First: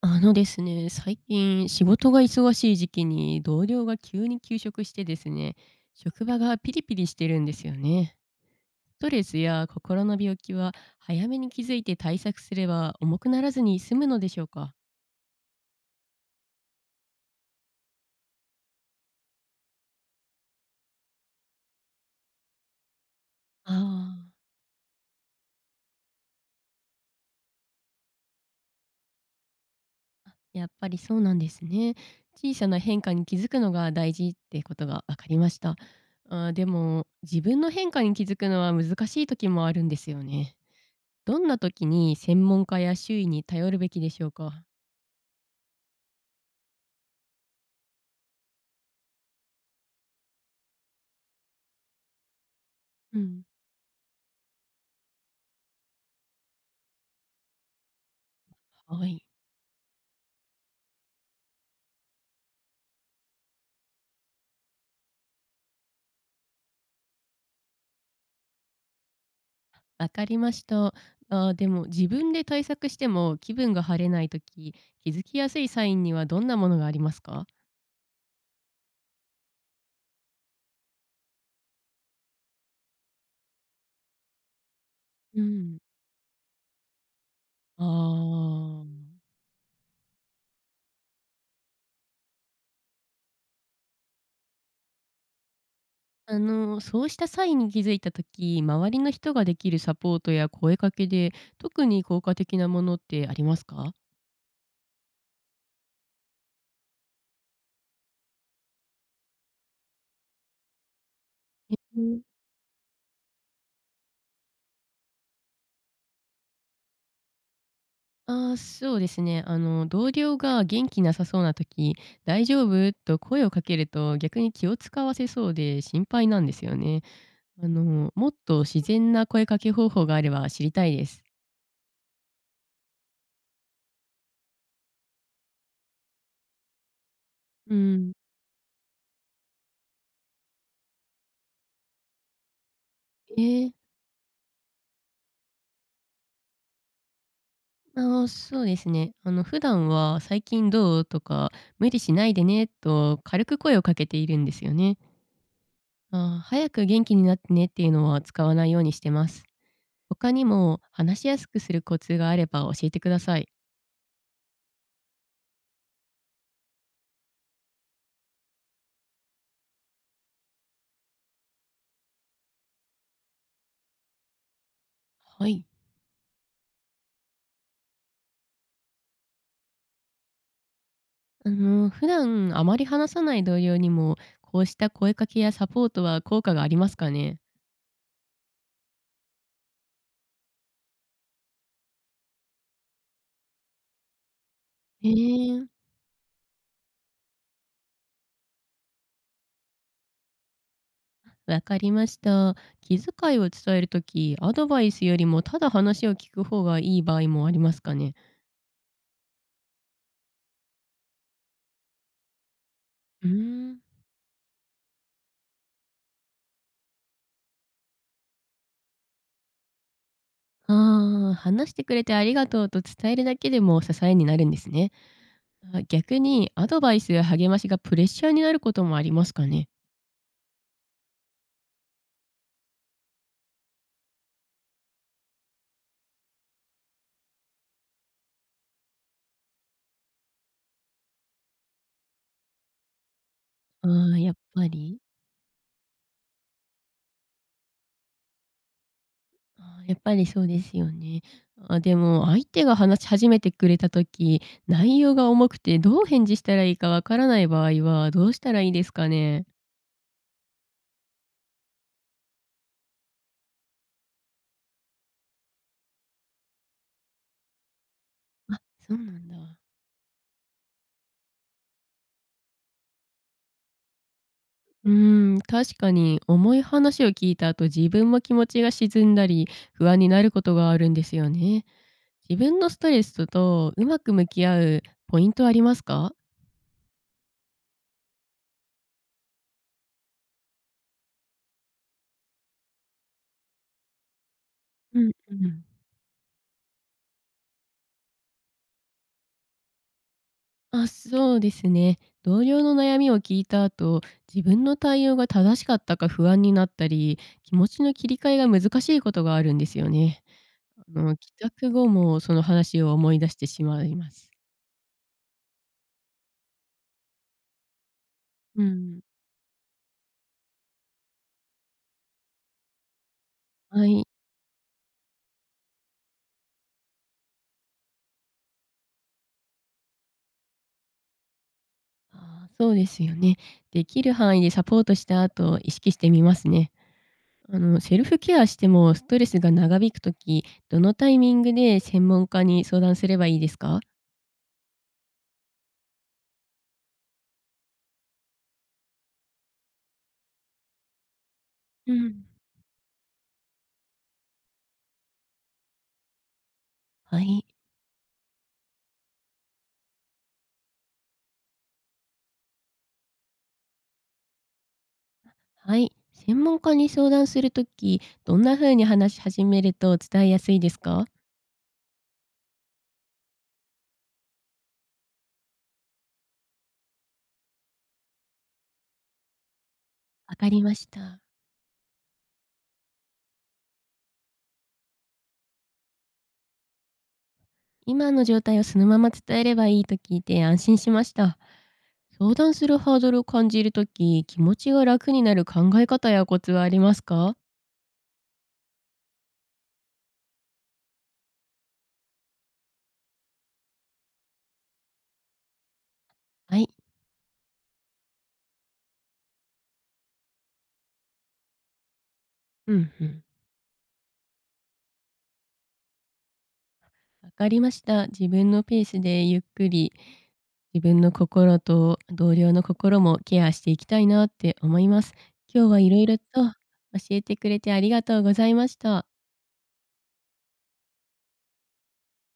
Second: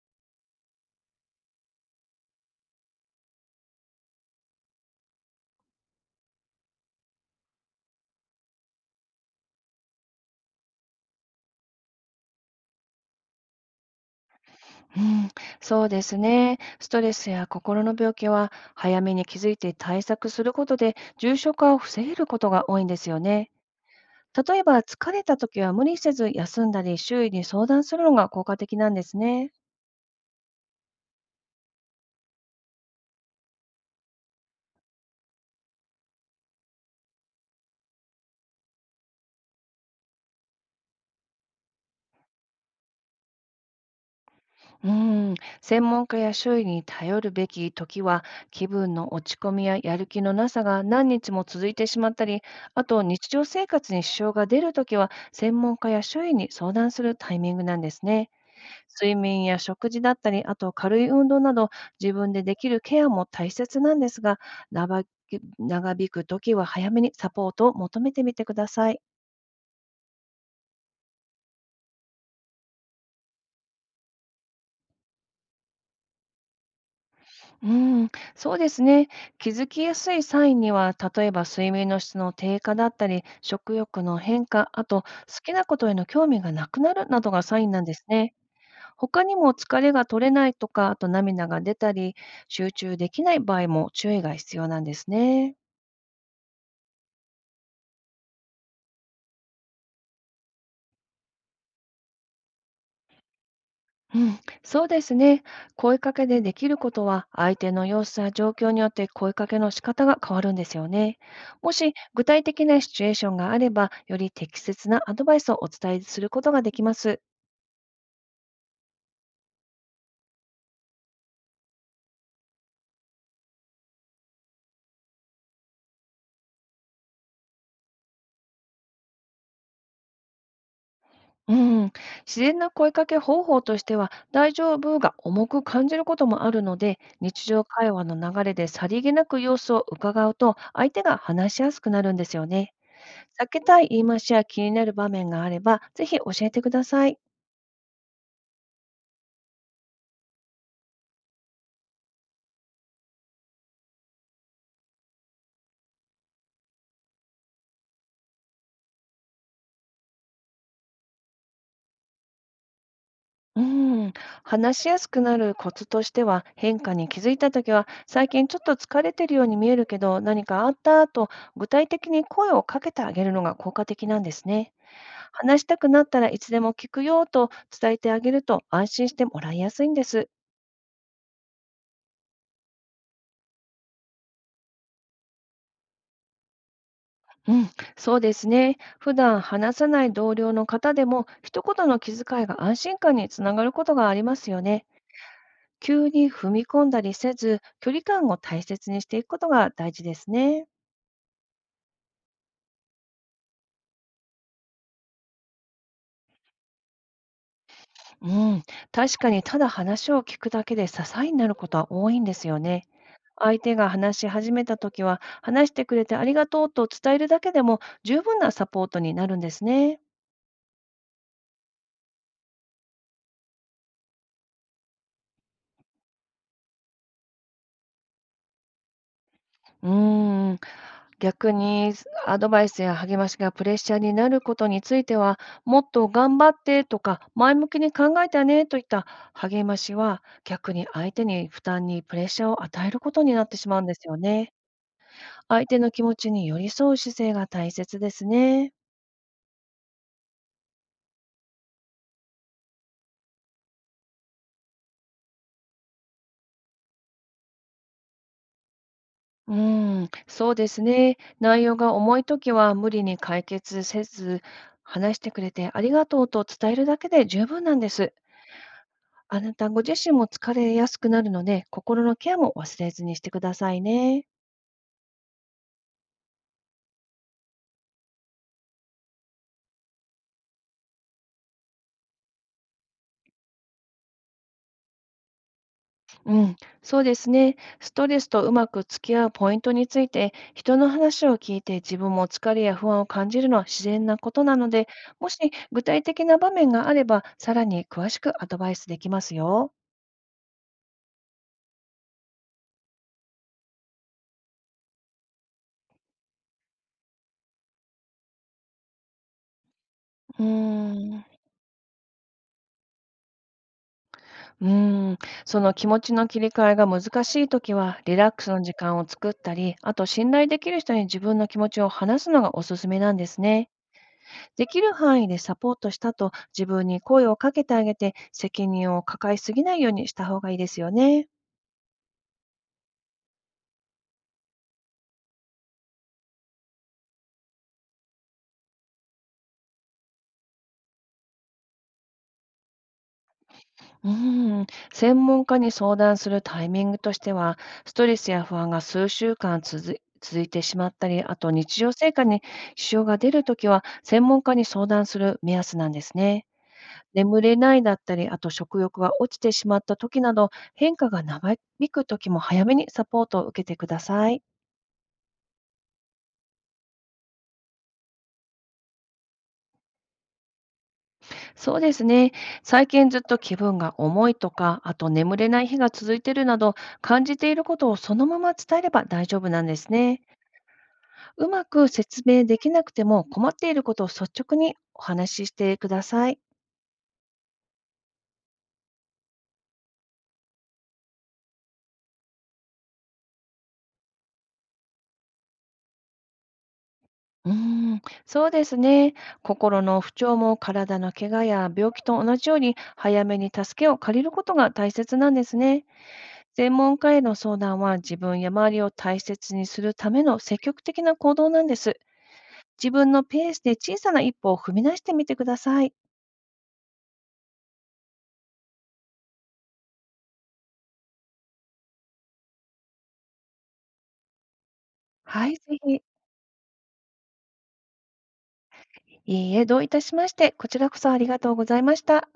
あのですね、最近仕事が忙しい時期に同僚が急に休職してですね、職場がピリピリしてるんですよね。ストレスや心の病気は早めに気づいて対策すれば重くならずに済むのでしょうか。うん、そうですね。ストレスや心の病気は早めに気づいて対策することで重症化を防げることが多いんですよね。ああ、例えば疲れた時は無理せず休んだり周囲に相談するのが効果的なんですね。やっぱりそうなんですね。小さな変化に気づくのが大事ってことが分かりました。あーでも自分の変化に気づくのは難しい時もあるんですよね。どんな時に専門家や周囲に頼るべきでしょうか。うん、専門家や周囲に頼るべき時は気分の落ち込みややる気のなさが何日も続いてしまったり、あとう日ん。常生活に支障が出る時は専門家や周囲に相談するタイミングなんですね。は睡い、眠や食事だったり、あと軽い運動など、自分でできるケアも大切なんですが、長引く時は早めにサポートを求めてみてください。わかりました。あ、でも自分で対策しても気分が晴れないとき、気づきやすいサインにはどんなものがありますか？うん、そうですね。気づきやすいサインには、例えば睡眠の質の低下だったり、食欲の変化、あと好うきなこん。とへの興味がなくなるなどがサインなあんですね。あ。他にも疲れが取れないとか、あと涙が出たり、集中できない場合も注意が必要なんですね。あの、そうしたサインに気づいたとき周りの人ができるサポートや声かけで、特に効果的なものってありますか？うん、そうですね。声かけでできることは、相手の様子や状況によって声かけの仕方が変わるんですよね。もうしん。具体的なシチュエーションがあれば、より適切なアドバイスをお伝えすることができます。ああ、そうですね。あの、同僚が元気なさそうなとき、大丈夫？」と声をかけると、逆に気を使わせそうで心配なんですよね。あの、もっと自然な声かけ方法があれば知りたいです。うん、自然な声かけ方法としては、大丈夫が重く感じることもあるので、日常う会話ん。の流れでさりげなく様子を伺うと、相手が話しやすくなるんですよね。え避けえ、たい言い回しや気になる場面があれば、ぜひ教えてください。あーそうですね。あの、普段は最近どうとか、無理しないでねと軽く声をかけているんですよね。あー早く元気になってねっていうのは使わないようにしてます。他にも話しやすくするコツがあれば教えてください。うん、話しやすくなるコツとしては、変化に気づいたときは、最近ちょっと疲れてるように見えるけど、何かあったと、具体的に声をかけてあげるのが効果的なんですね。は話い。したくなったらいつでも聞くよと伝えてあげると、安心してもらいやすいんです。あの、普段あまり話さない同僚にも、こうした声かけやサポートは効果がありますかね。うん、そうですね。普段話さない同僚の方でも、一言の気遣いが安心感につながることがありますよね。ええ、急に踏み込んだりせず、距離感を大切にしていくことが大事ですね。わかりました。気遣いを伝えるとき、アドバイスよりもただ話を聞く方がいい場合もありますかね。うん、確かにただ話を聞くだけで支えになることは多いんですよね。うー相手ん。が話し始めたときは、話してくれてありがとうと伝えるだけでも十分なサポートになるんですね。ああ、話してくれてありがとうと伝えるだけでも支えになるんですね。あ、逆にアドバイスや励ましがプレッシャーになることもありますかね。うーん、逆にアドバイスや励ましがプレッシャーになることについては、もっと頑張ってとか、前向きに考えたねといった励ましは、逆に相手に負担にプレッシャーを与えることになってしまうんですあよあ、やっね。ぱり。相手の気持ちに寄り添う姿勢が大切ですね。ああ、やっぱりそうですよね。あ、でも相手が話し始めてくれた時、内容が重くてどう返事したらいいかわからない場合はどうしたらいいですかね。うーん、そうですね。内容が重いときは無理に解決せず、話してくれてありがとうと伝えるだけで十分なんです。あ、そうなんあなだ。たご自身も疲れやすくなるので、心のケアも忘れずにしてくださいね。うーん、確かに重い話を聞いた後、自分も気持ちが沈んだり、不安になることがあるんですよね。自分のストレスとうまく向き合うポイントありますか？うん、そうですね。ストレスとうまく付き合うポイントについて、人の話を聞いて自分も疲れや不安を感じるのは自然なことなので、うんもうしん。具体的な場面があれば、さらに詳しくアドバイスできますよ。あ、そうですね。同僚の悩みを聞いた後、自分の対応が正しかったか不安になったり、気持ちの切り替えが難しいことがあるんですよね。うーあの、ん。帰宅後もその話を思い出してしまいます。うーん、その気持ちの切り替えが難しいときは、リラックスうの時間ん。を作ったり、あと信頼できる人に自分の気持ちを話すのがおすすめなんですね。はい。できる範囲でサポートしたと自分に声をかけてあげて、責任を抱えすぎないようにした方がいいですよね。ああ、そうですよね。できる範囲でサポートした後、意識してみますね。あの、セルフケアしてもストレスが長引くとき、どのタイミングで専門家に相談すればいいですか。うーん、専門家に相談するタイミングとしては、ストレスや不安が数週間続いてしまったり、あと日う常生ん、活に支障が出るときは、専門家に相談する目安なんですね。は眠い。れないだったり、あと食欲が落ちてしまった時など、変化が長引く時も早めにサポートを受けてください。はい。専門家に相談するとき、どんな風に話し始めると伝えやすいですか。そうですね。最近ずっと気分が重いとか、あと眠れない日が続いているなど、感じていることをそのまま伝えれば大丈夫なんですね。わかりました。うまく説明できなくても困っていることを率直にお話ししてください。今の状態をそのまま伝えればいいと聞いて安心しました。相談するハードルを感じるとき、気持ちが楽になる考え方やコツはありますか。うーん、そうですね。心の不調も体の怪我や病気と同じように早めに助けを借りることが大切なんですね。はい。専門家への相談は自分や周りを大切にするための積極的な行動なんです。う自んう分のん。ペースで小さな一歩を踏み出してみてください。わかりました。自分のペースでゆっくり、自分の心と同僚の心もケアしていきたいなって思います。はい、今日ぜはいろひ。いろと教えてくれてありがとうございました。いいえ、どういたしまして。こちらこそありがとうございました。